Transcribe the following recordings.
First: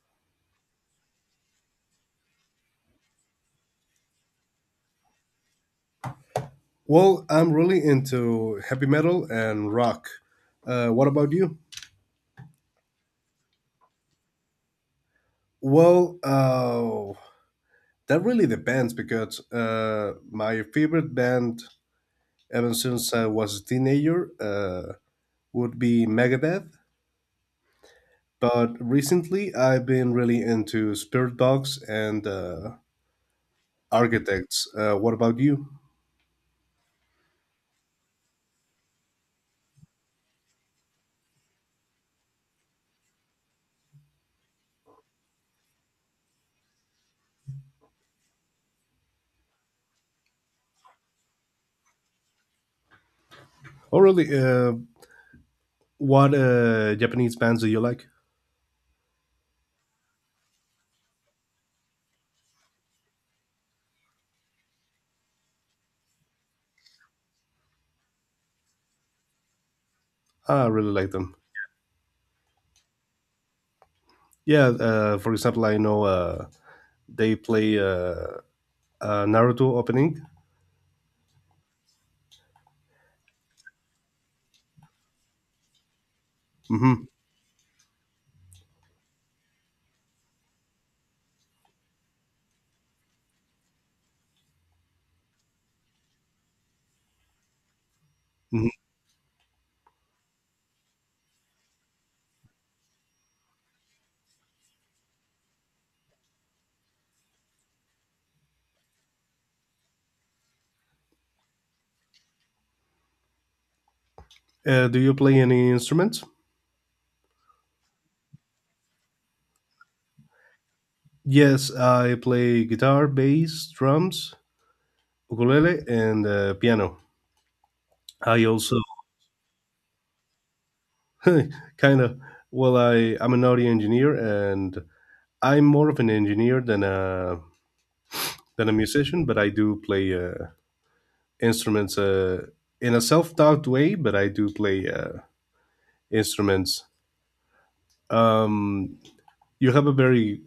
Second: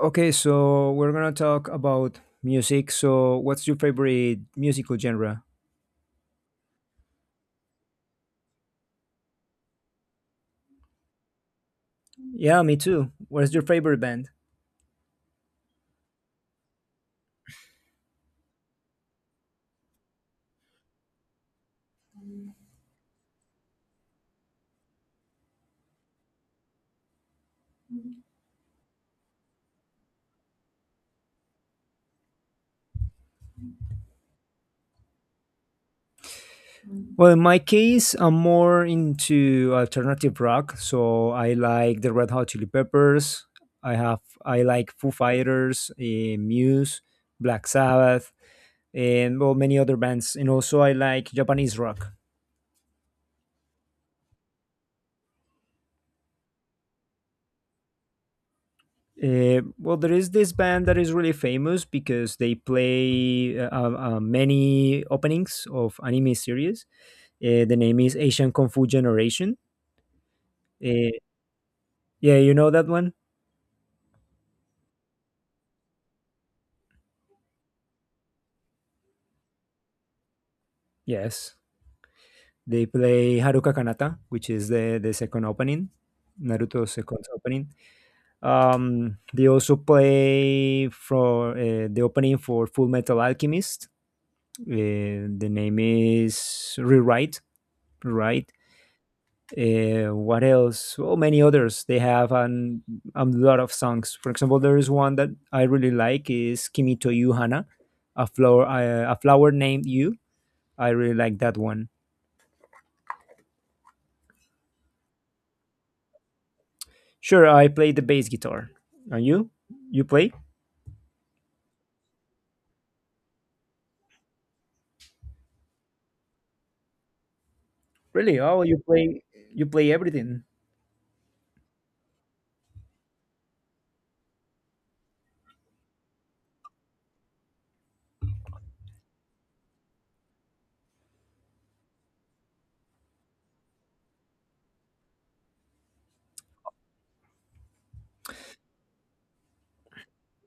Okay, so we're gonna talk about music. So, what's your favorite musical genre? Well, I'm really into heavy metal and rock. What about you? Yeah, me too. What's your favorite band? Well, uh, that really depends because my favorite band ever since I was a teenager would be Megadeth. But recently, I've been really into Spirit Box and Architects. What about you? Well, in my case, I'm more into alternative rock. So, I like the Red Hot Chili Peppers. I have I like Foo Fighters, Muse, Black Sabbath, and well, many other bands. And also, I like Japanese rock. Oh, really? What Japanese bands do you like? Well, there is this band that is really famous because they play many openings of anime series. The name is Asian Kung Fu Generation. I really like Uh, them. yeah, you know that one? Yeah, for example, I know they play Naruto opening. Yes. They play Haruka Kanata, which is the second opening, Naruto's hmm second opening. They also play for the opening for Full Metal Alchemist. The name is Rewrite. Rewrite. hmm What else? Well, many others. A lot of songs. For example, there is one that I really like is Kimi to You Hana, a flower named You. I really like that one. do you play any instruments? Sure, I play the bass guitar. And you? You play? Yes, I play guitar, bass, drums, ukulele, and piano. Really? I Oh, also you play? You play everything? kind of well, I'm an audio engineer, and I'm more of an engineer than a musician, but I do play instruments in a self-taught way. But I do play instruments. Um, you have a very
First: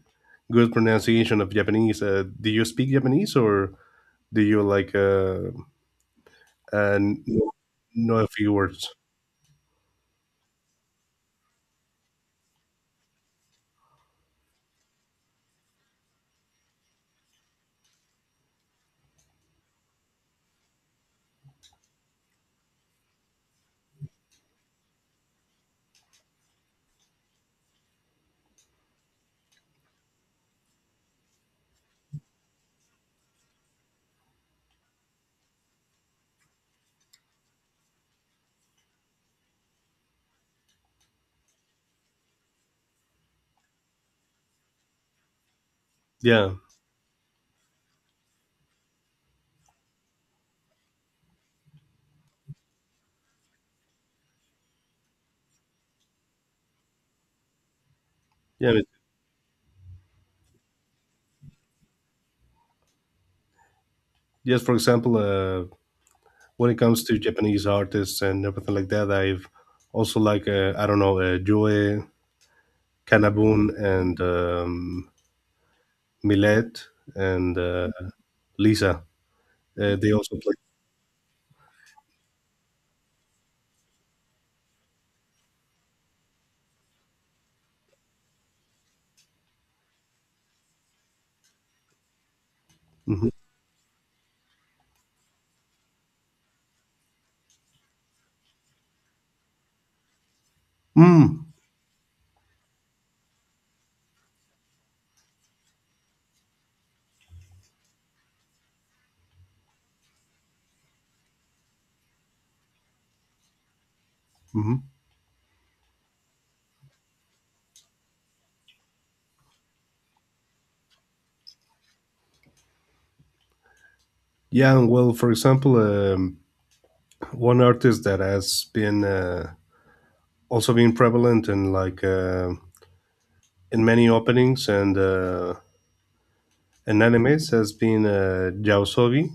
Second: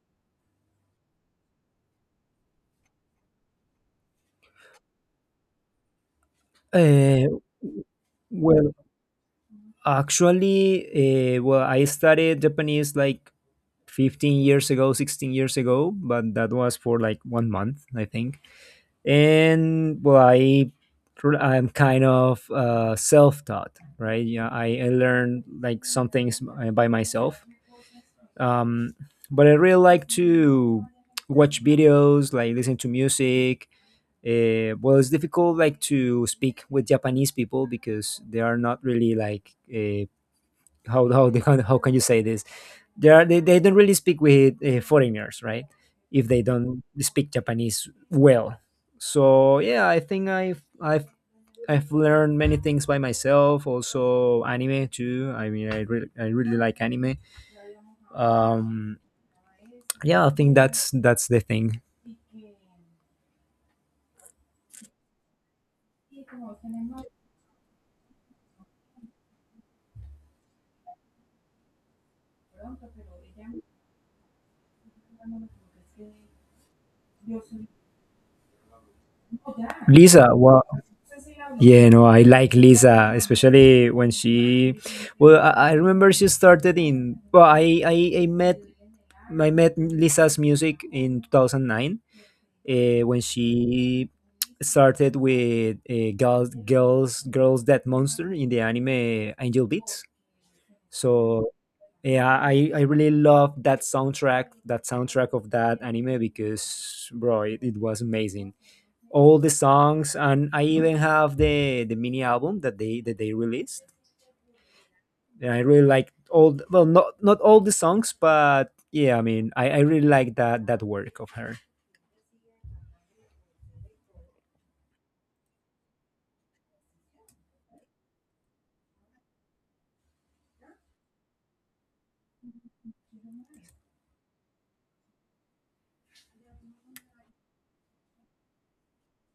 good pronunciation of Japanese. Do you speak Japanese or? Do you like and Uh, know a few well, words? Actually, I studied Japanese like 15 years ago, 16 years ago, but that was for like 1 month, I think. And well, I'm kind of self-taught, right? I learned like some things by myself. um, but I really like to watch videos, like listen to music. Well, it's difficult like to speak with Japanese people because they are not really like how can you say this, they don't really speak with foreigners, right? If they Yeah, don't speak Japanese well. So yeah, I think I've I've learned many things by myself. Also anime too. I mean, I really like anime. yeah, but Um, yeah, I think that's the thing. just for example, when it comes to Japanese artists and everything like that, I've also like I don't know, Joe Kanabun and Millet and Lisa. They Lisa, also play. well, yeah, no, I like Lisa, especially when she. Well, I remember she started in. Well, I met Lisa's music in 2009, when Mhm. she started with girls girls girls dead monster in the anime Angel Beats. Mm. So yeah, I really love that soundtrack, that soundtrack of that anime, because bro, it was amazing. All the songs, and I even have the mini album that they released. Mhm. And I really like well, not all the songs, but yeah, I mean, I really like that work of her. Yeah, and well, for example, one artist that has been also been prevalent in like in many openings and in animes has been Yaosobi.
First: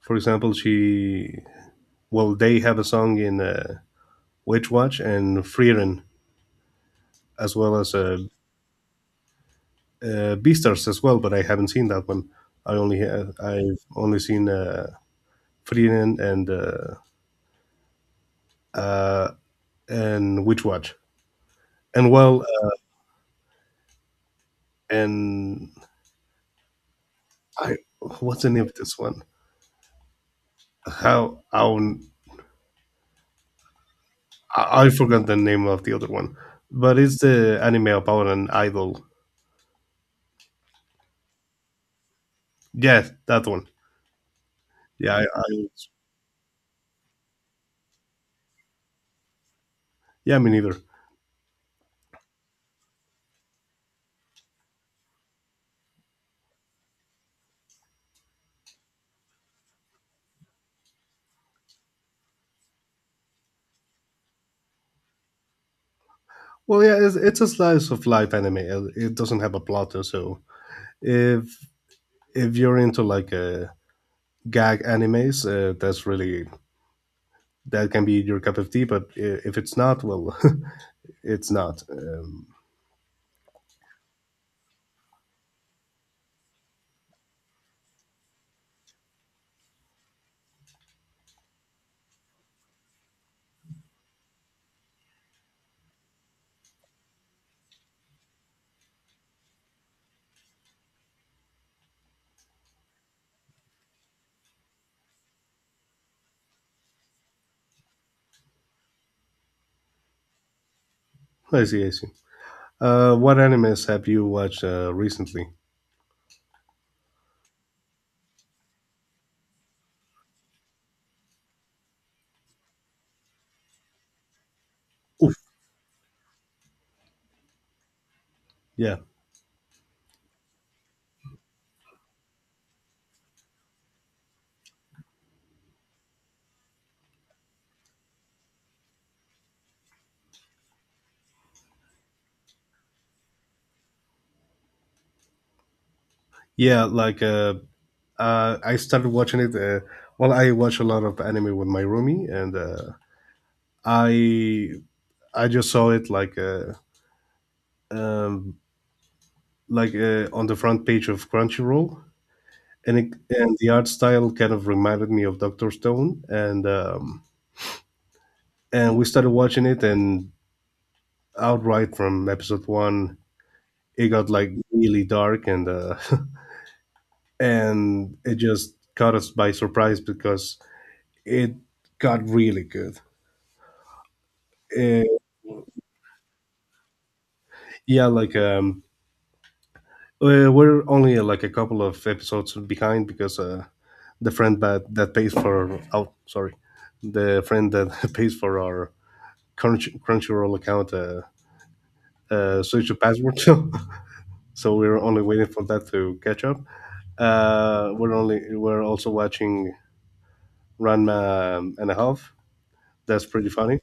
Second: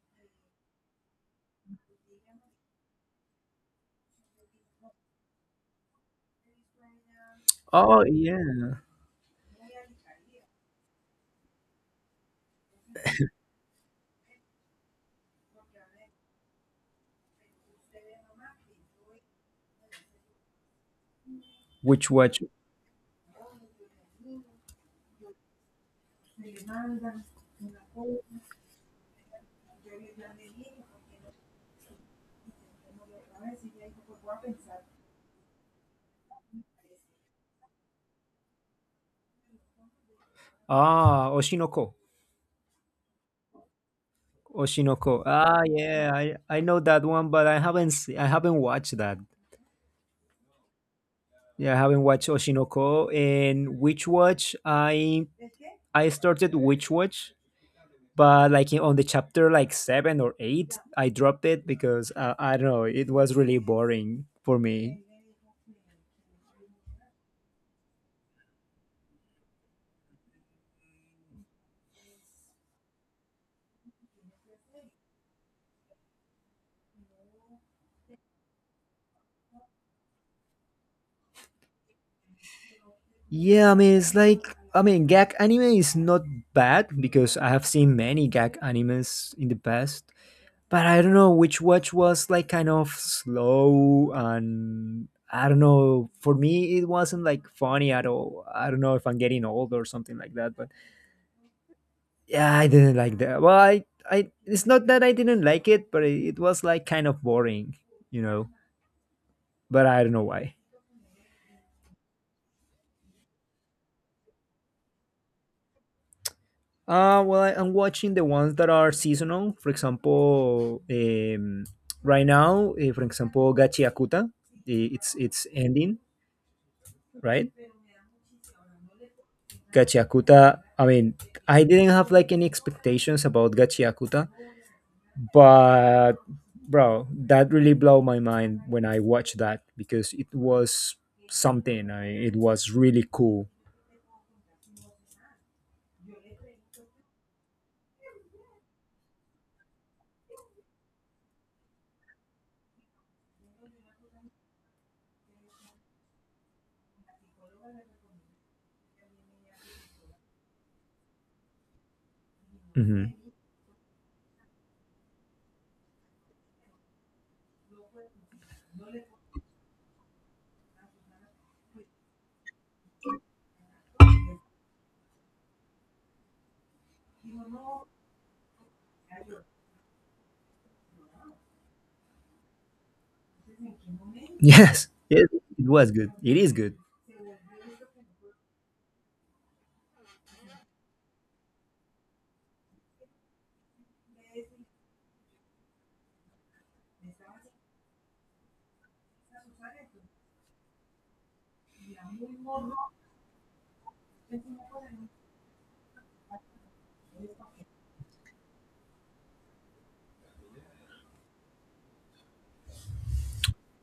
For example, she well they have a song in Witch Watch and Frieren as well as Oh yeah. Beastars as well, but I haven't seen that one. I've only seen Freeren uh, and Witch Watch. And Which Watch. well, and I what's the name of this one? How how I forgot the name of the other one, but it's the anime about an idol. Ah, Oshinoko. Yes, that one. Yeah, Oshinoko. Ah, I yeah, I know that one, but I haven't watched that. yeah, me neither. Yeah, I haven't watched Oshinoko and Witch Watch. I started Witch Watch, but on the chapter like seven or eight, I dropped it because I don't know, it was really boring for me. Well, yeah, it's a slice of life anime. It doesn't have a plot, so if if you're into like gag animes, that's really that can be your cup of tea. But if it's not, well, it's not. Yeah, I mean it's like I mean gag anime is not bad because I have seen many gag animes in the past, but I don't know, which watch was like kind of slow and I don't know. For me, it wasn't like funny at all. I don't know if I'm getting old or something like that, but yeah, I didn't like that. Well, it's not that I didn't like it, but it was like kind of boring, you know. But I don't know why. I see, I see. What animes have you watched recently? I'm watching the ones that are seasonal. For example, right now, for example, Gachi Akuta, it's Oof. Ending, right? Yeah, Gachiakuta, I mean, I didn't have like any expectations about Gachiakuta, but bro, that really blew my mind when I watched that because it was something. It was really cool. yeah, like I started watching it. Well, I watch a lot of anime with my roomie, and I I just saw it um, like on the front page of Crunchyroll, and Hmm. And the art style kind of reminded me of Doctor Stone, and we started watching it, and outright from episode one, it got like really dark, and and it just caught us by surprise because it got really good. Yes, Uh, yes, it was good. It is good. yeah, like we're only like a couple of episodes behind because the friend that pays for oh sorry the friend that pays for our Crunchyroll account switch the password. So we're only waiting for that to catch up. We're also watching Ranma and a half. That's pretty funny.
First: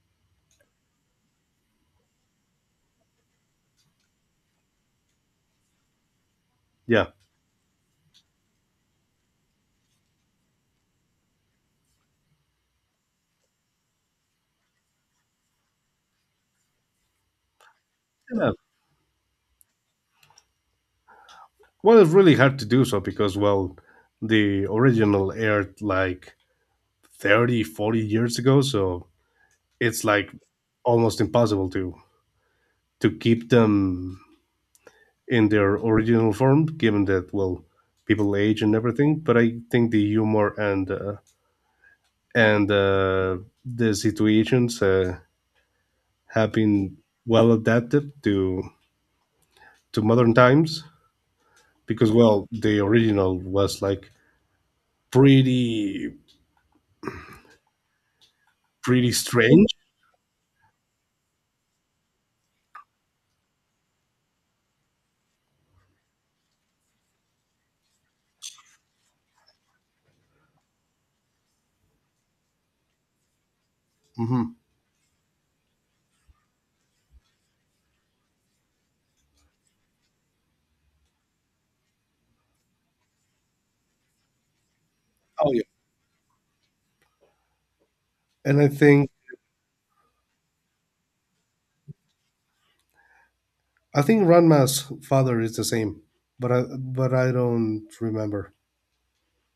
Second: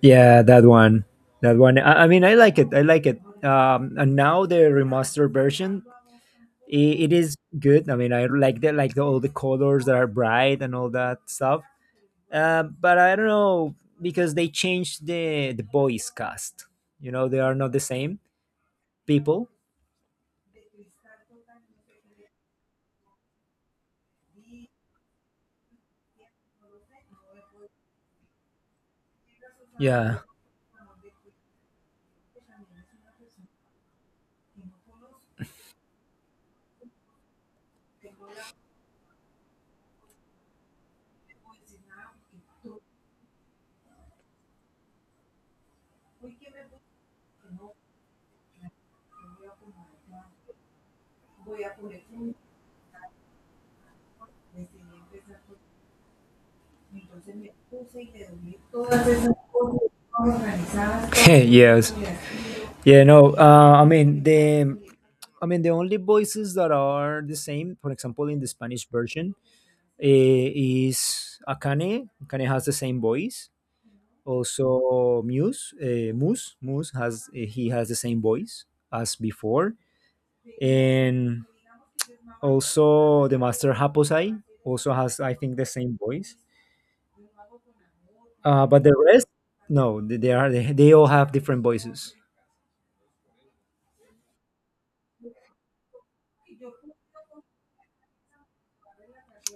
Yeah, that one. That one. I mean, I like it. I like it. And now the remastered version, I Yeah, it is good. I mean, I like the, all the colors that are bright and all that stuff. But I don't know, because they changed the voice cast. You know, they are not the same yeah. people. Well, it's really hard to do so because well, the original aired like 30 40 years ago, so it's Yeah. like almost impossible to keep them in their original form, given that well, people age and everything. But I think the humor and and uh, the situations have been well adapted to modern times because well, the original was like pretty pretty strange. Yes. Yeah. No. I mean the only voices that are the same. For example, in the Spanish version, eh, is Akane. Akane has the same voice. Hmm. Also, Muse. Moose has he has the same voice as before, and also, the master Haposai also has, I Oh think, yeah. the same voice. And But the rest, no, they all have different voices. I think Ranma's father is the same, but I don't remember.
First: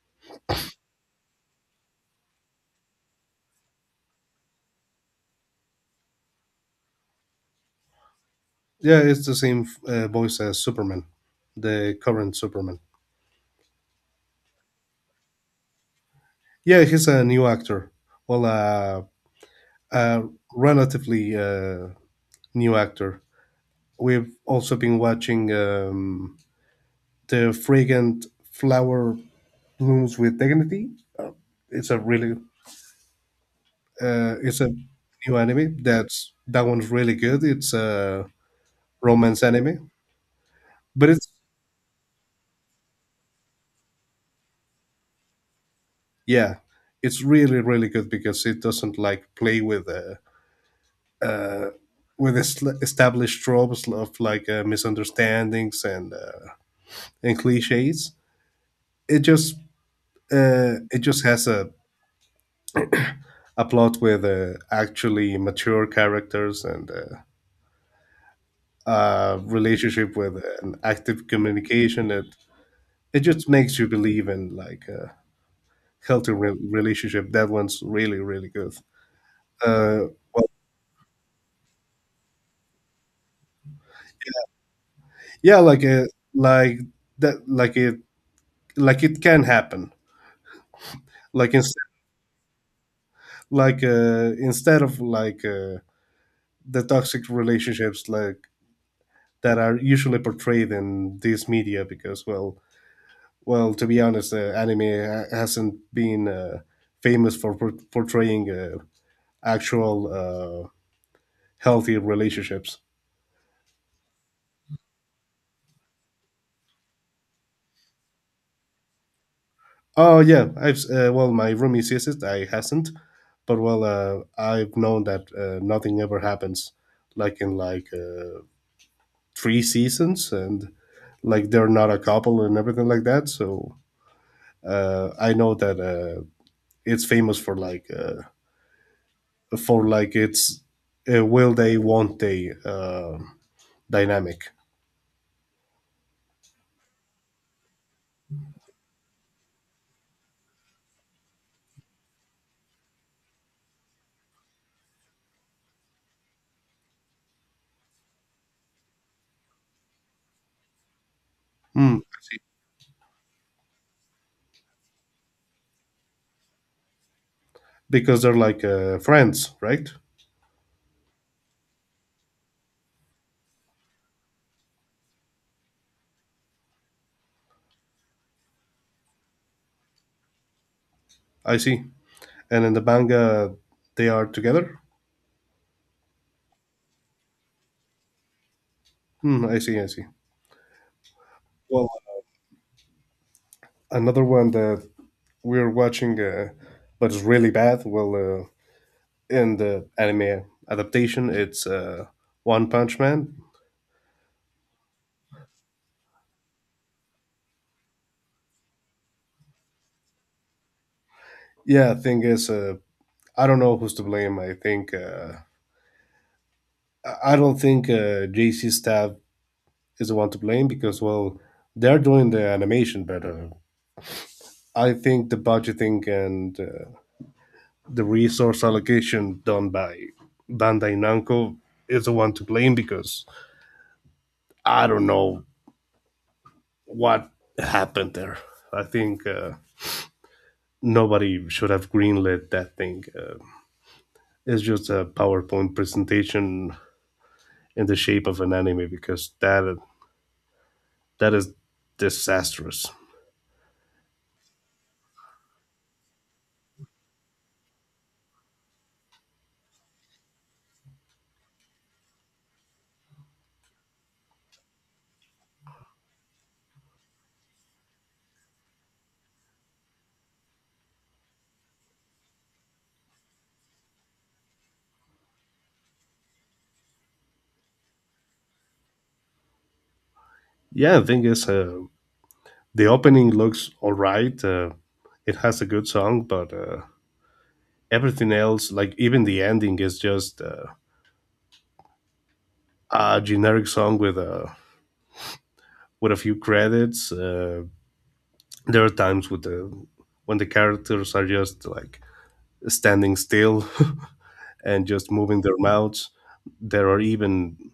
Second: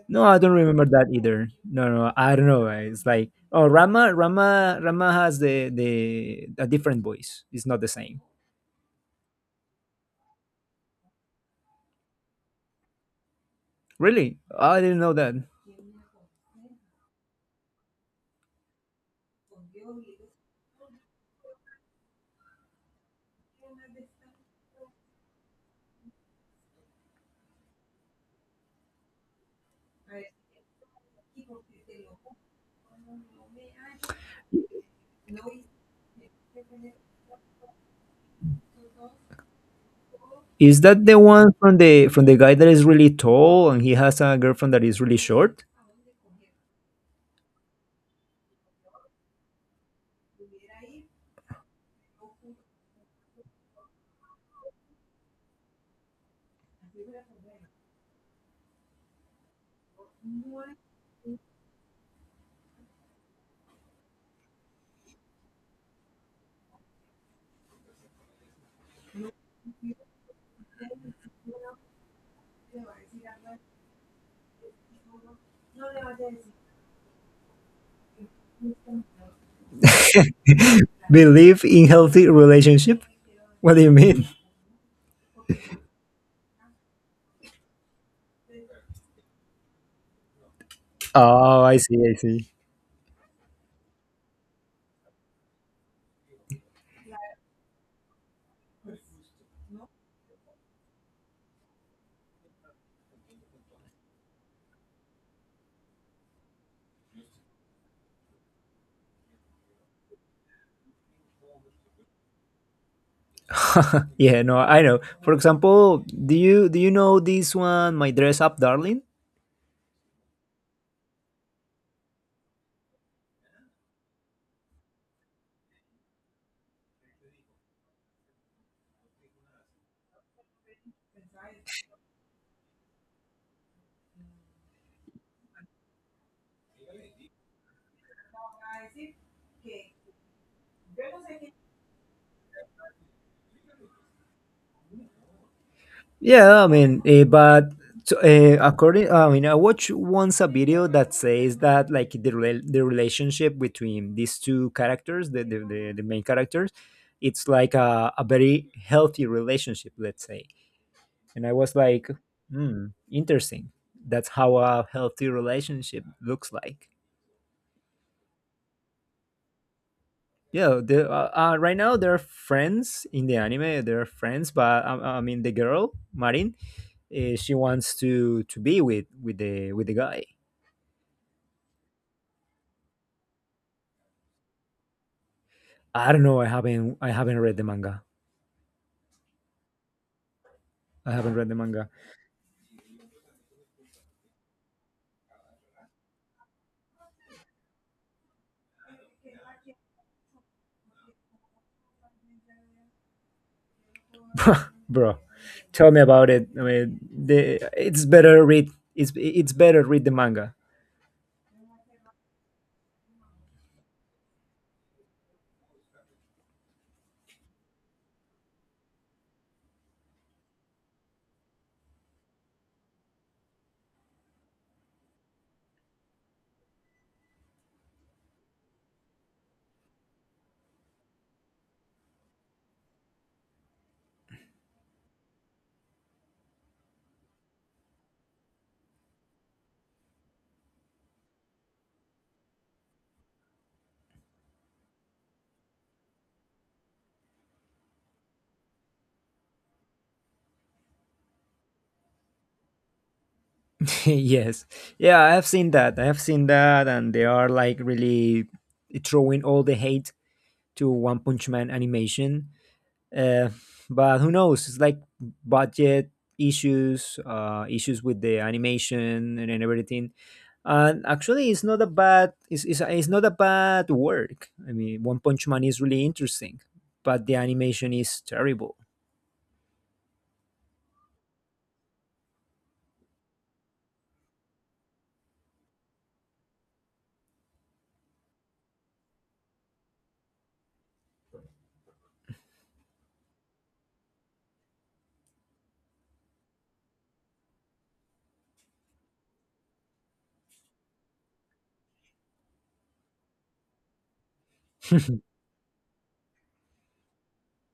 No, I don't remember that either. No, no, I don't know. It's like oh, Rama has the a different voice. It's not the same. Yeah, it's the same voice as Superman, the current Superman. Really, I didn't know that. Yeah, he's a new actor. Well, a relatively new actor. We've also been watching the fragrant flower blooms with dignity. Uh, it's a really, it's a new anime. That's that one's really good. It's a romance anime, Is that but the it's one from the guy that is really tall and he has a girlfriend that is really short? yeah, it's really really good because it doesn't like play uh, with established tropes of like misunderstandings and cliches. It just it just has a plot with actually mature characters and a relationship with an active communication. It just makes you believe in like a healthy relationship. That one's really really good. Uh, well, Believe in healthy relationship. What do you mean? yeah, like like that like it can happen. Like Oh, instead I see, I see. like instead of like the toxic relationships like that are usually portrayed in this media because well well to be honest anime hasn't been famous for portraying actual healthy relationships. Yeah, no, I know. For example, do you know this one, My Dress Up Darling? Oh yeah, I've well my roomie says it I hasn't but well I've known that nothing ever happens like in like three seasons and like they're not a couple and everything like that so I know that it's famous for like it's a will they won't they dynamic. Yeah, I mean, according, I mean, I watched once a video that says that like the relationship between these two characters, the main characters, it's like a very healthy relationship, let's say. And I was Hmm. like, hmm, interesting. That's how a healthy relationship looks like. Because they're like friends right. Yeah, right now they're friends in the anime. They're friends, but I mean the girl Marin, she wants to be with with the guy. I see. And in the manga they are together. I don't know. I haven't read the manga. Hmm, I see I see. I haven't read the Well manga. another one that we're watching but it's really bad well in the anime adaptation it's One Punch Man. Bro. Tell me about it. I mean, the it's better read. It's better read the manga. Yeah thing is I don't know who's to blame I I don't think JC Staff is the one to blame because well they're doing the animation better. I think the budgeting and the resource allocation done by Bandai Namco is the one to blame because I don't know what happened there. I think nobody should have greenlit that thing. It's just a PowerPoint presentation in the shape of an anime because that is disastrous. Yes, yeah, I have seen that. I have seen that, and they are like really throwing all the hate to One Punch Man animation. Uh, but who knows? It's like budget issues, issues with the animation, and everything. And actually, it's, it's not a bad work. I mean, One Punch Man is really interesting, but the animation is terrible. Yeah the thing is the opening looks all right. It has a good song, but everything else, like even the ending, is just a generic song with a few credits. There are times with the when the characters are just like standing still and just moving their mouths. There are even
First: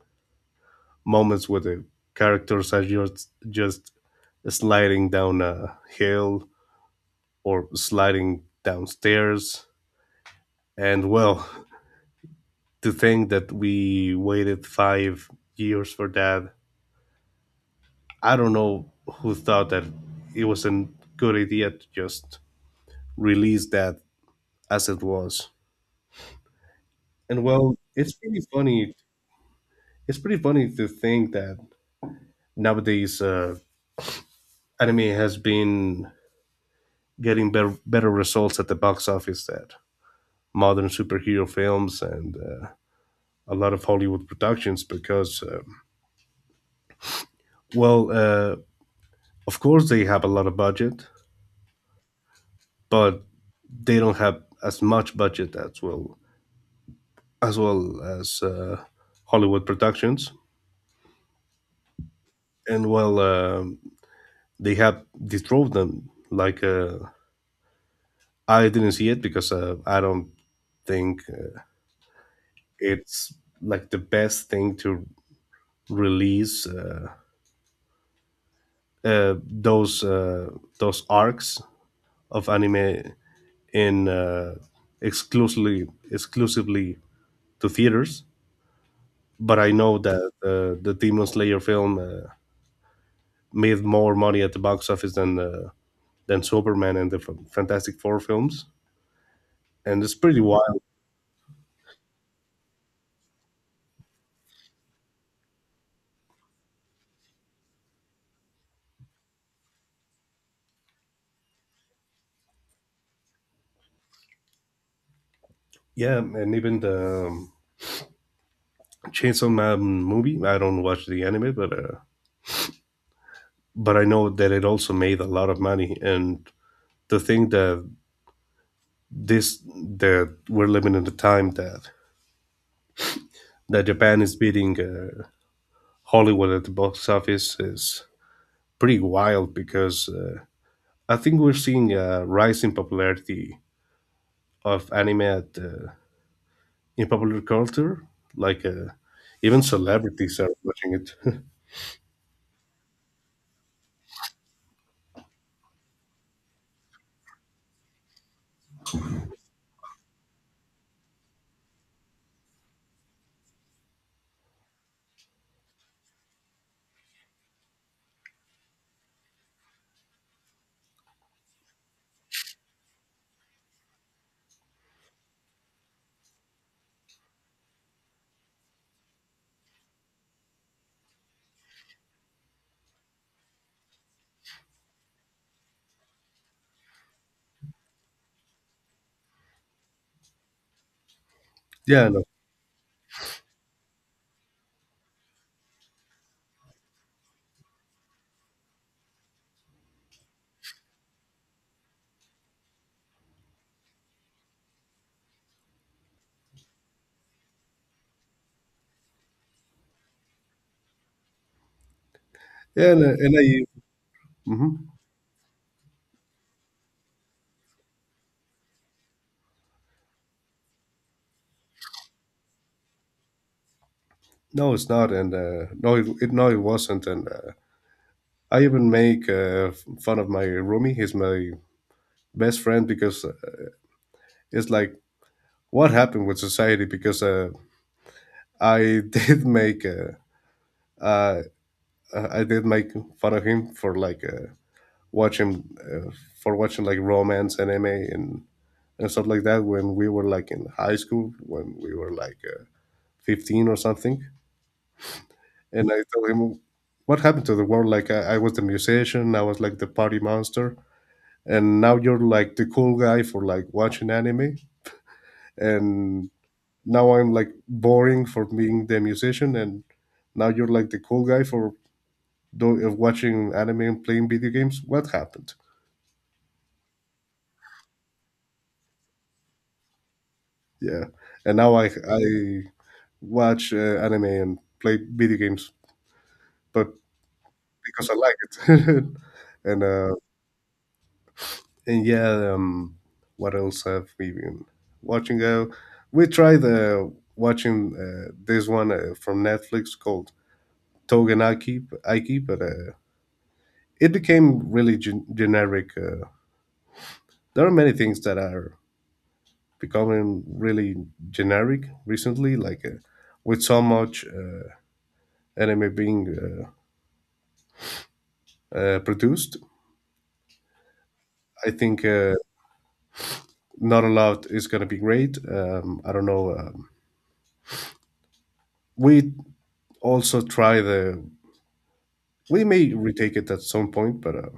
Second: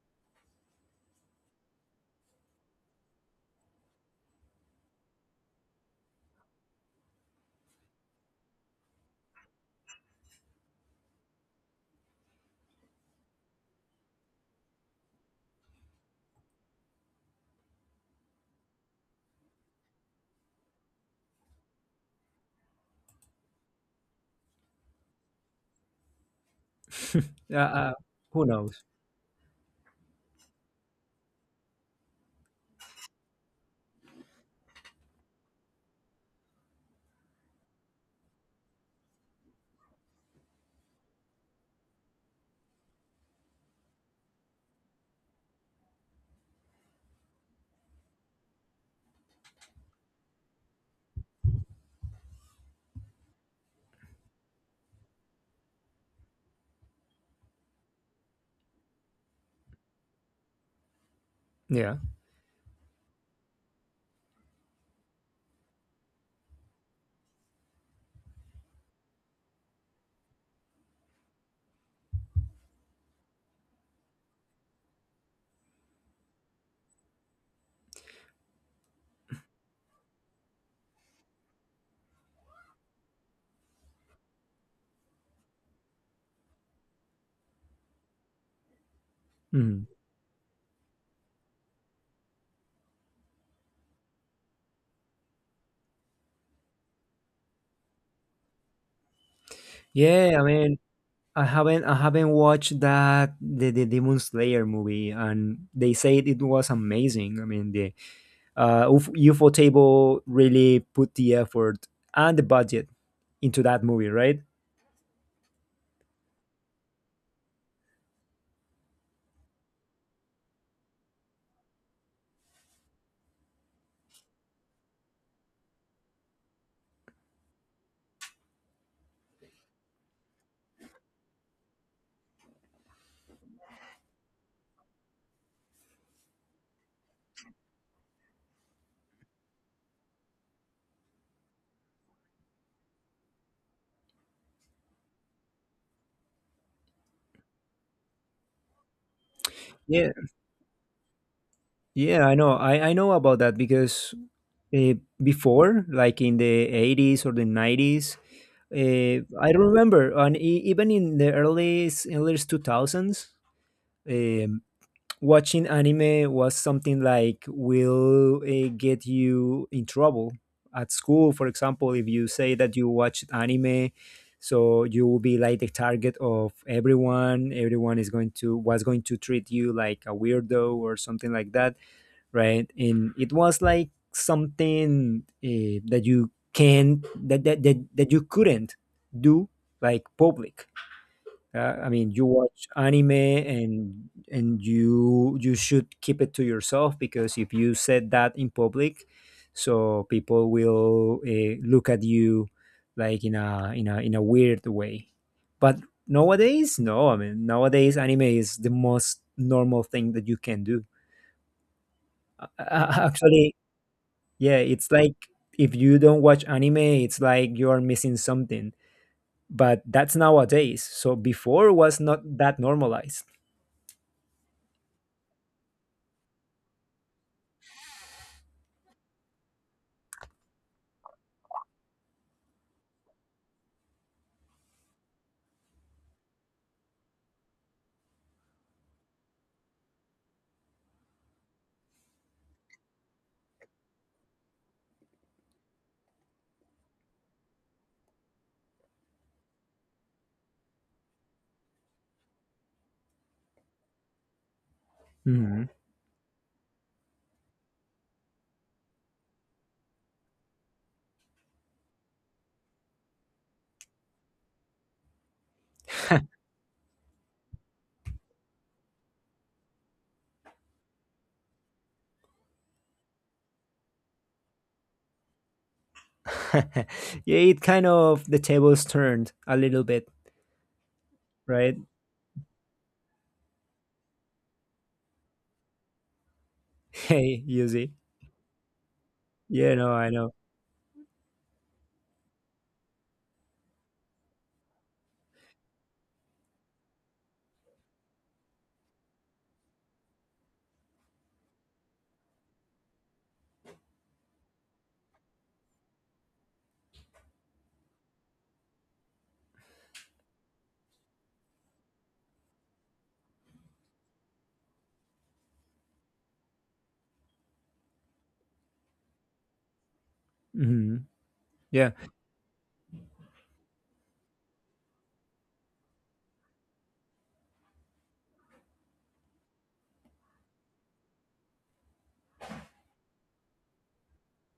moments where the characters are just sliding down a hill or sliding downstairs. And well, to think that we waited 5 years for that. I don't know who thought that it was a good idea to just release that as it was. And Uh, well, uh, it's pretty who knows? funny. It's pretty funny to think that nowadays anime has been getting better results at the box office than modern superhero films and a lot of Hollywood productions because, well, of course they have a lot of budget, but they don't have as much budget as well as well as Hollywood productions, Yeah. and well, they have dethrone them. Like I didn't see it because I don't think it's like the best thing to release uh, those uh, those arcs of anime in exclusively exclusively to theaters. But I Mhm. know that the Demon Slayer film made more money at the box office than Superman and the Fantastic Four films, and it's Yeah, pretty I mean, wild. I haven't watched the Demon Slayer movie, and they said it was amazing. I mean, the uh, UFO Table really put the effort and the budget into that movie, right? Yeah, and even the Chainsaw Man movie. I don't watch the anime, but I know that it also made a lot of money. And to think that this that we're living in the time that Japan is beating Hollywood at the box office is pretty wild because I think we're seeing a rise in popularity of anime at in popular culture. Like even Yeah, celebrities are watching it. yeah, I know. I know about that because uh, before, like in the 80s or the 90s, I don't remember, and even in the early 2000s, um, watching anime was something like will get you in trouble at school. For example, if you say that you watched anime, so you will be like the target of everyone. Everyone is going to, was going to, treat you like a weirdo or something like that, right? And it was like something that you can that, that that that you couldn't do like public. I Yeah, mean, no, you watch anime and you should keep it to yourself, because if you said that in public, so people will look at you like in a in a in a weird way. But nowadays, no. I mean, nowadays anime is the most normal thing that you can do. Uh, yeah, and, uh, uh, and actually, I yeah, Mhm. it's like if you don't watch anime, it's like you are missing something. But that's nowadays. So before was not that normalized. No, it's not, and no, it no, it wasn't, and I even make fun of my roomie. He's my best friend because it's like what happened with society because I did make uh, I did make fun of him for like watching for watching like romance anime and stuff like that when we were like in high school, when we were like 15 or something. Mhm. And I told him, what happened to the world? Like, I was the musician, I was like the party monster. And now you're like the cool guy for like watching anime. And now I'm like boring for being the musician. And now you're like the cool guy for watching anime and playing video games. What happened? Yeah, it kind of the tables turned a little bit, Yeah. And now right? I, I watch anime and play video games. But Hey, Yuzi. because I like it. Yeah, and no, I uh, know. and yeah, what else have we been watching? We tried watching this one from Netflix called Aiki but it became really generic. There are many things that are becoming really generic recently, like with so much anime being produced. Hmm. I Yeah. think not a lot is going to be great. I don't know. We also try the. We may retake it at some point, but uh,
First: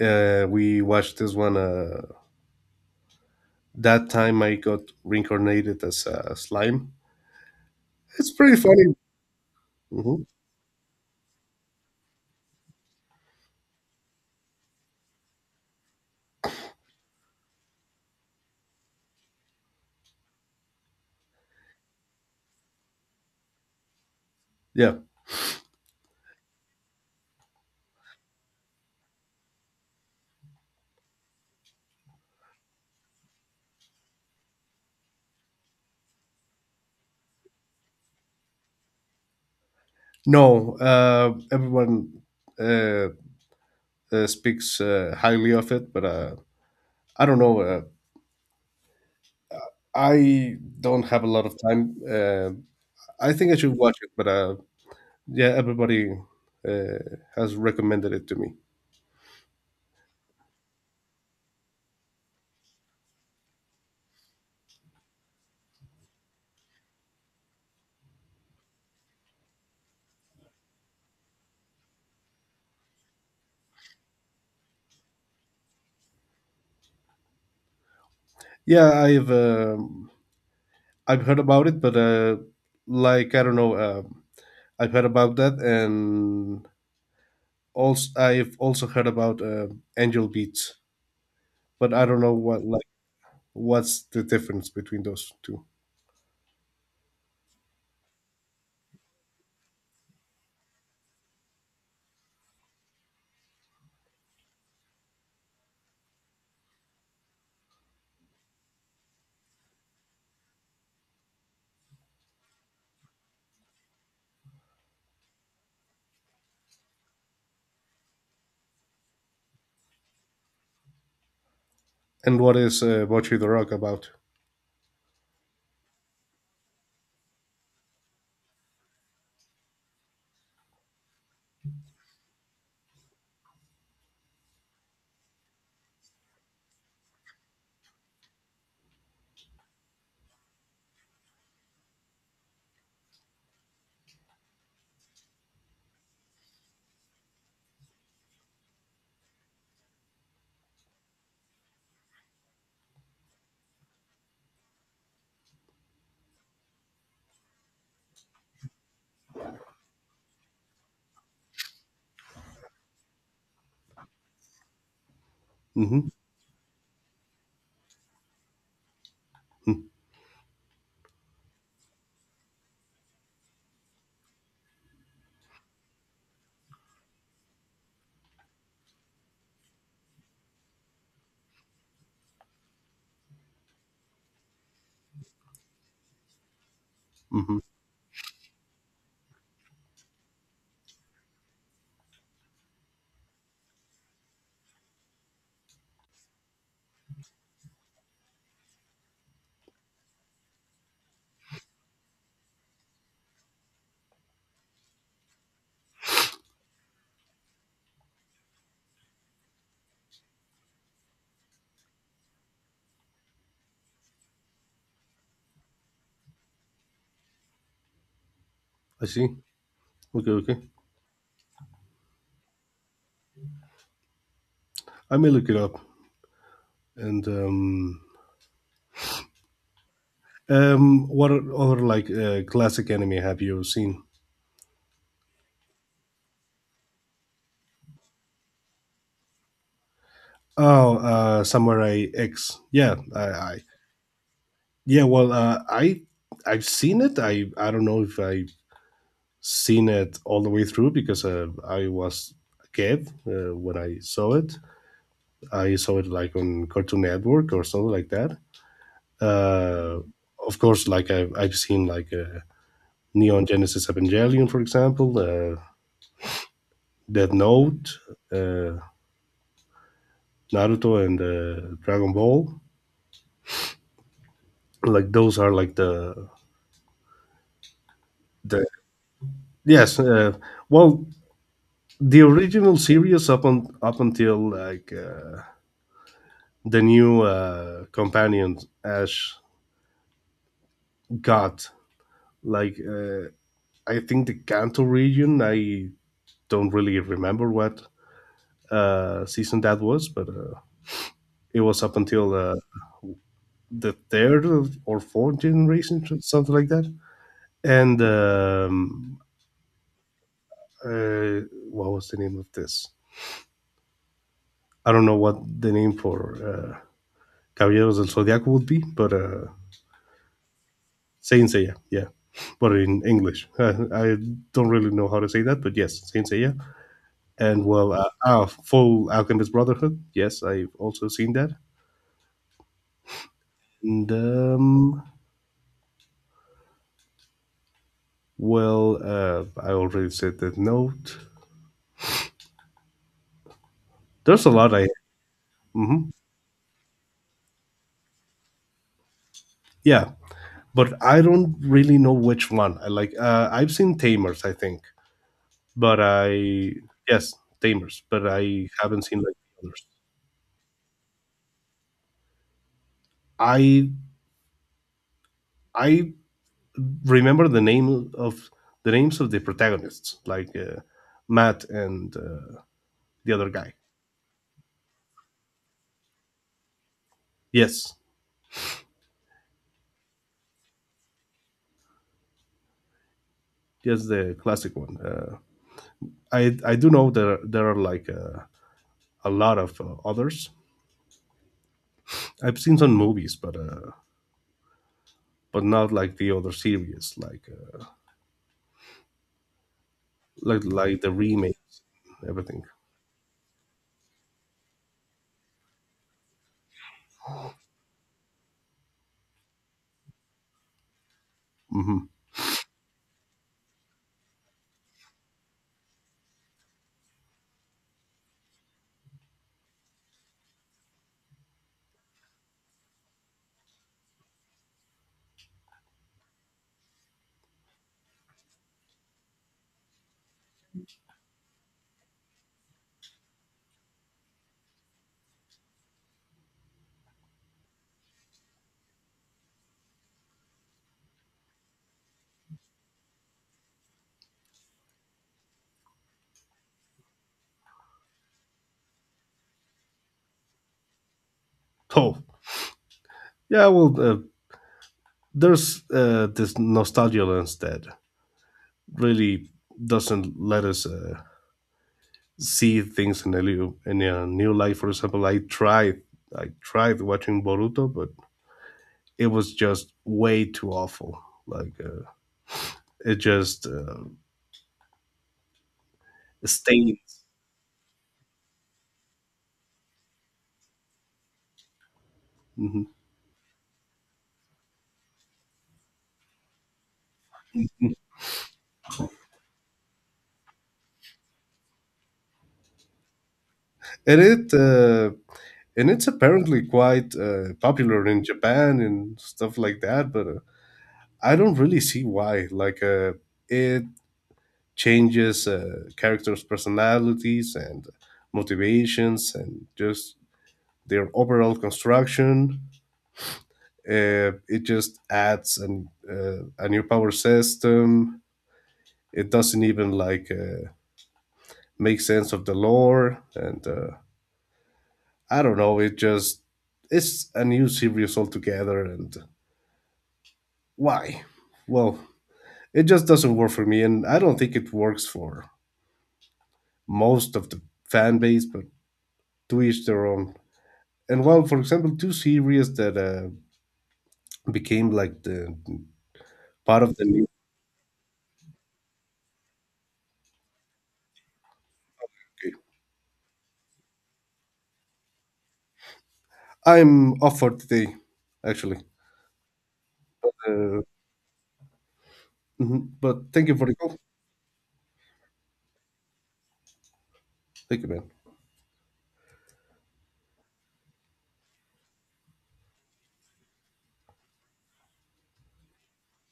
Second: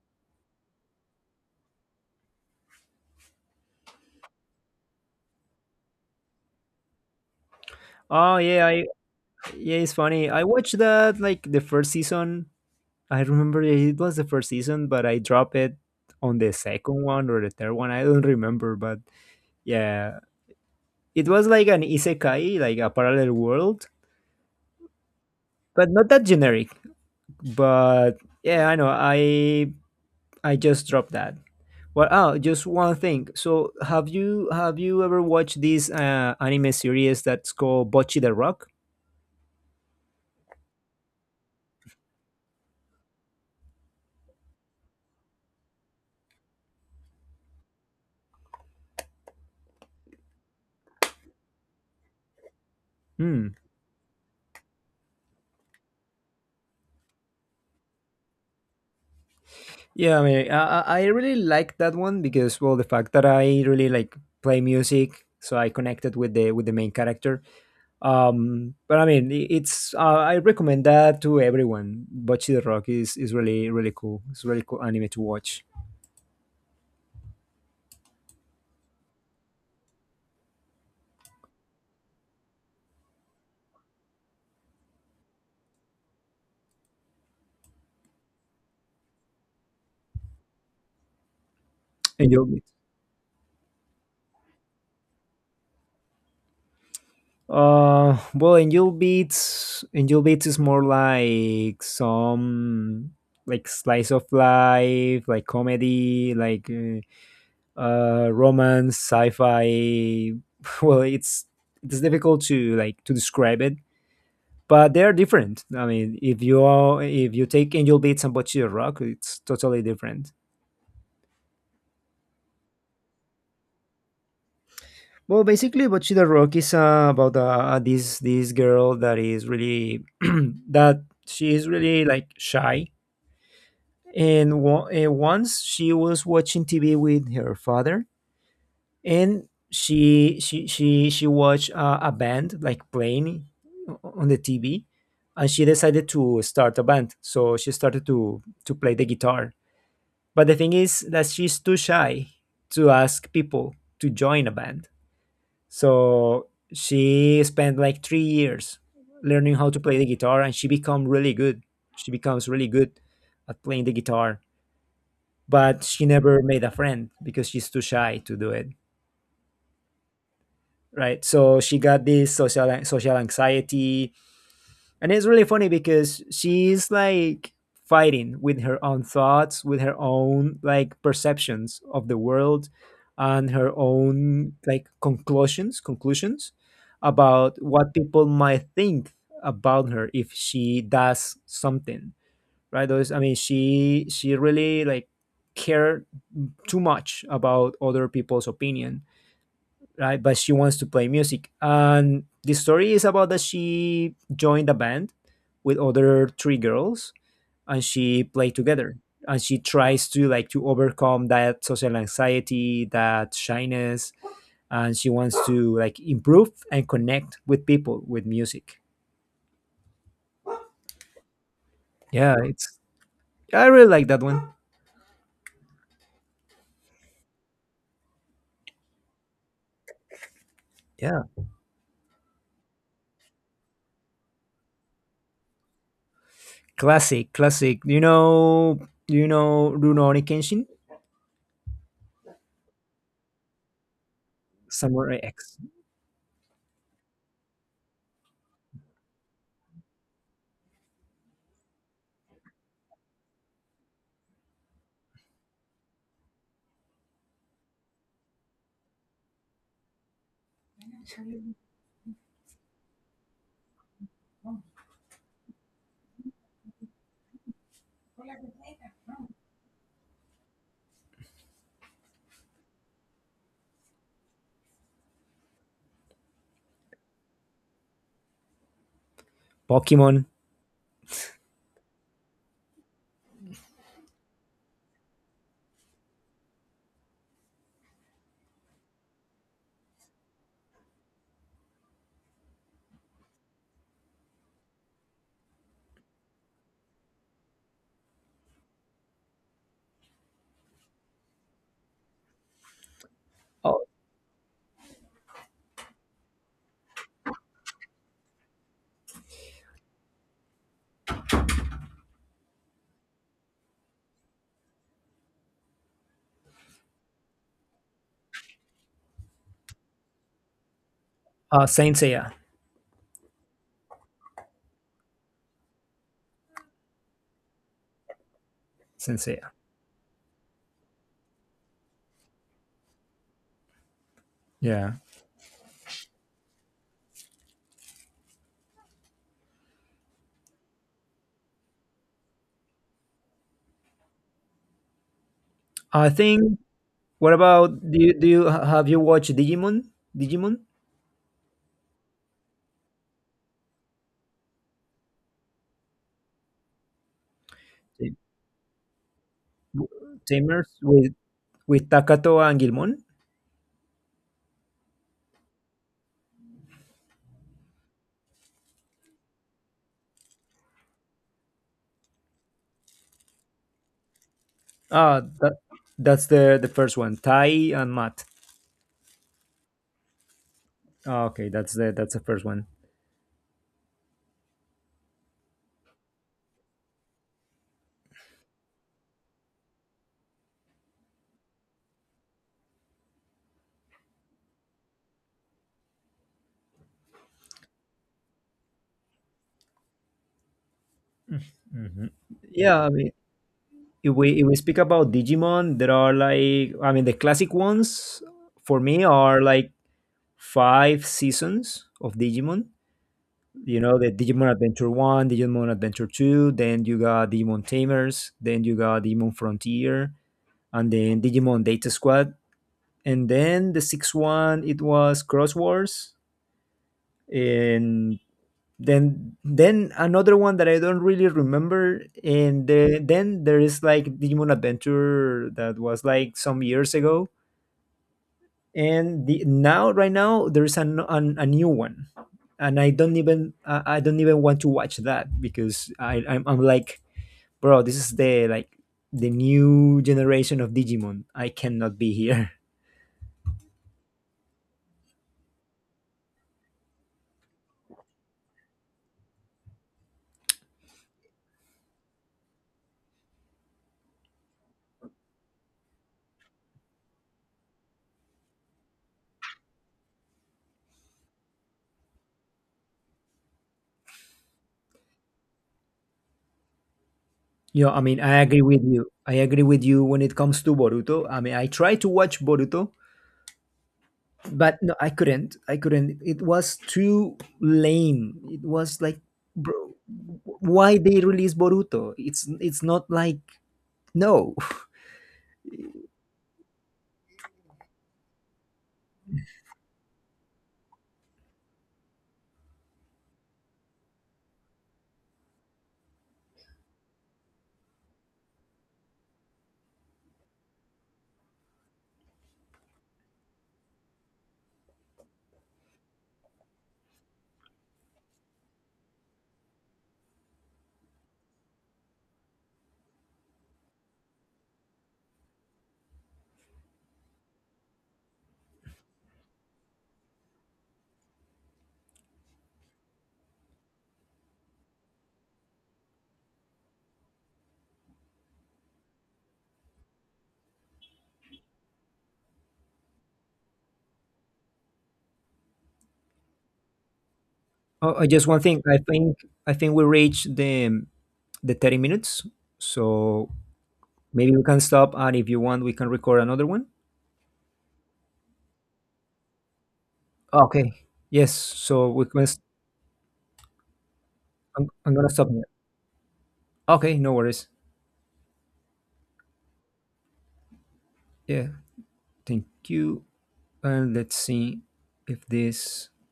uh, we watched this one. That time I got reincarnated as a slime. It's Oh, pretty yeah. I funny. Yeah, it's Mhm. funny. I watched that like the first season. I remember it was the first season, but I dropped it on the second one or the third one. I don't remember, but yeah, it was like an isekai, like a parallel world, Yeah. but not that generic. But yeah, I know. I just dropped that. Well, oh, just one thing. So, have you ever watched this anime series that's called Bocchi the Rock? No, everyone uh, speaks highly of it, but I don't know. I don't have a lot of time. I think Hmm. I should watch it, but yeah, everybody uh, has recommended it to me. Yeah, I mean, I really like that one because, well, the fact that I really like play music, so I connected with the main character. But I mean, it's I recommend that to everyone. Bocchi the Rock is really really cool. It's a really cool anime to watch. Yeah, I've I've heard about it, but like I don't know, I've heard about that, and also I've also heard about Angel Beats, but I don't And know you. What's the difference between those two, Angel Beats, Angel Beats is more like some like slice of life, like comedy, like romance, sci-fi. Well, it's difficult to like to describe it, but they are different. I mean, if you take Angel Beats and Bocchi the Rock, it's totally different. and what is Bocce the Rock about? Well, basically, Bocchi the Rock is about this girl that is really that she is really like shy, and once she was watching TV with her father, and she watched a band like playing on the TV, and she decided to start a band. So she started to play the guitar. But the thing is that she's too shy to ask people to join a band. So she spent like 3 years learning how to play the guitar, and she become really good. She becomes really good at playing the guitar, but she Mm-hmm. never made a friend because she's too shy to do it, right? So she got this social anxiety, and it's really funny because she's like fighting with her own thoughts, with her own like perceptions of the world, and her own like conclusions Mm-hmm. about what people might think about her if she does something, right? those I mean, she really like cared too much about other people's opinion, right? But she wants to play music. And the story is about that she joined a band with other three girls and she played together. And she tries to like to overcome that social anxiety, that shyness, and she wants to like improve and connect with people with music. I see. Okay, okay. Yeah, it's I really like that one. I may look it up. And Yeah. what other like classic anime have you seen? Classic, classic. You know Rurouni Kenshin? Oh, Samurai X. Yeah, I, yeah, Samurai well, X. I've seen it. I don't know if I've seen it all the way through because I was a kid when I saw it. I saw it like on Cartoon Network or something like that. Uh, of course, like I've seen like Neon Genesis Evangelion, for example, Death Note, uh, Naruto, and Dragon Ball. Like those are like the yes. Pokemon. Well, the original series up until like the new companion Ash got like I think the Kanto region. I don't really remember what season that was, but it was up until Oh, the third or fourth generation, something like that. And what was the name of this? I don't know what the name for Caballeros del Zodiaco would be, but Saint Seiya, Saint yeah. Seiya, But in English, I don't really know how to say that, but yes, Saint Seiya. And well, Full Saint Alchemist Seiya. Brotherhood. Yes, I've also seen that. And Yeah. Well, I already said that note. There's a lot. I I mhm. think. What about have you watched Digimon? Yeah, Digimon but I don't really know which one I like. I've seen Tamers, I think, but I yes, Tamers, Tam- but I haven't seen like the others. Tamers with Takato and Gilmon. I I remember the names of the protagonists, like Matt and the other guy. Ah, that's the first one. Tai and Yes, Matt. Ah, okay, that's the first one. yes, the classic one. I do know there are like a lot of others. I've seen some movies, but not like the other series, like like the remake, and everything. Yeah, I mean, if we speak about Digimon, there are like I mean the classic ones for me are like five seasons Hmm. of Digimon. You know, the Digimon Adventure 1, Digimon Adventure 2, then you got Digimon Tamers, then you got Digimon Frontier, and then Digimon Data Squad, and then the sixth one, it was Cross Wars, and then another one that I don't really remember, and then there is like Digimon Adventure that was like some years ago, and the now right now there's a new one, and I don't even want to watch that because I'm like, bro, this is the new generation of Digimon, I cannot be Oh, here. yeah. Well, there's this nostalgia lens that really doesn't let us see things in a new light. For example, I tried watching Boruto, but it was just way too awful. Like it just stains. You know, I mean, I agree with you when it comes to Boruto. I mean, I tried to watch Mhm. Boruto, but no, I couldn't. It was too lame. It was like bro, why they release Boruto, it's not like and no. it uh, and it's apparently quite popular in Japan and stuff like that. But I don't really see why. Like it changes characters' personalities and motivations and just their overall construction. It just adds a new power system. It doesn't even like make sense of the lore, and I don't know. It's a new series altogether, and why? Well, it just doesn't work for me, and I don't think it works for most of the fan base. But to each their own. And well, for example, two series that became like the part of the new. Oh, just one thing. I think we reached the 30 minutes, so maybe we can stop, and if you want, we can record another one. I'm off for today, actually. Uh, Okay. Yes. So we can. Mhm. But thank you for the call. I'm gonna stop here. Okay. No worries. Thank you, man. Yeah. Thank you. And let's see if this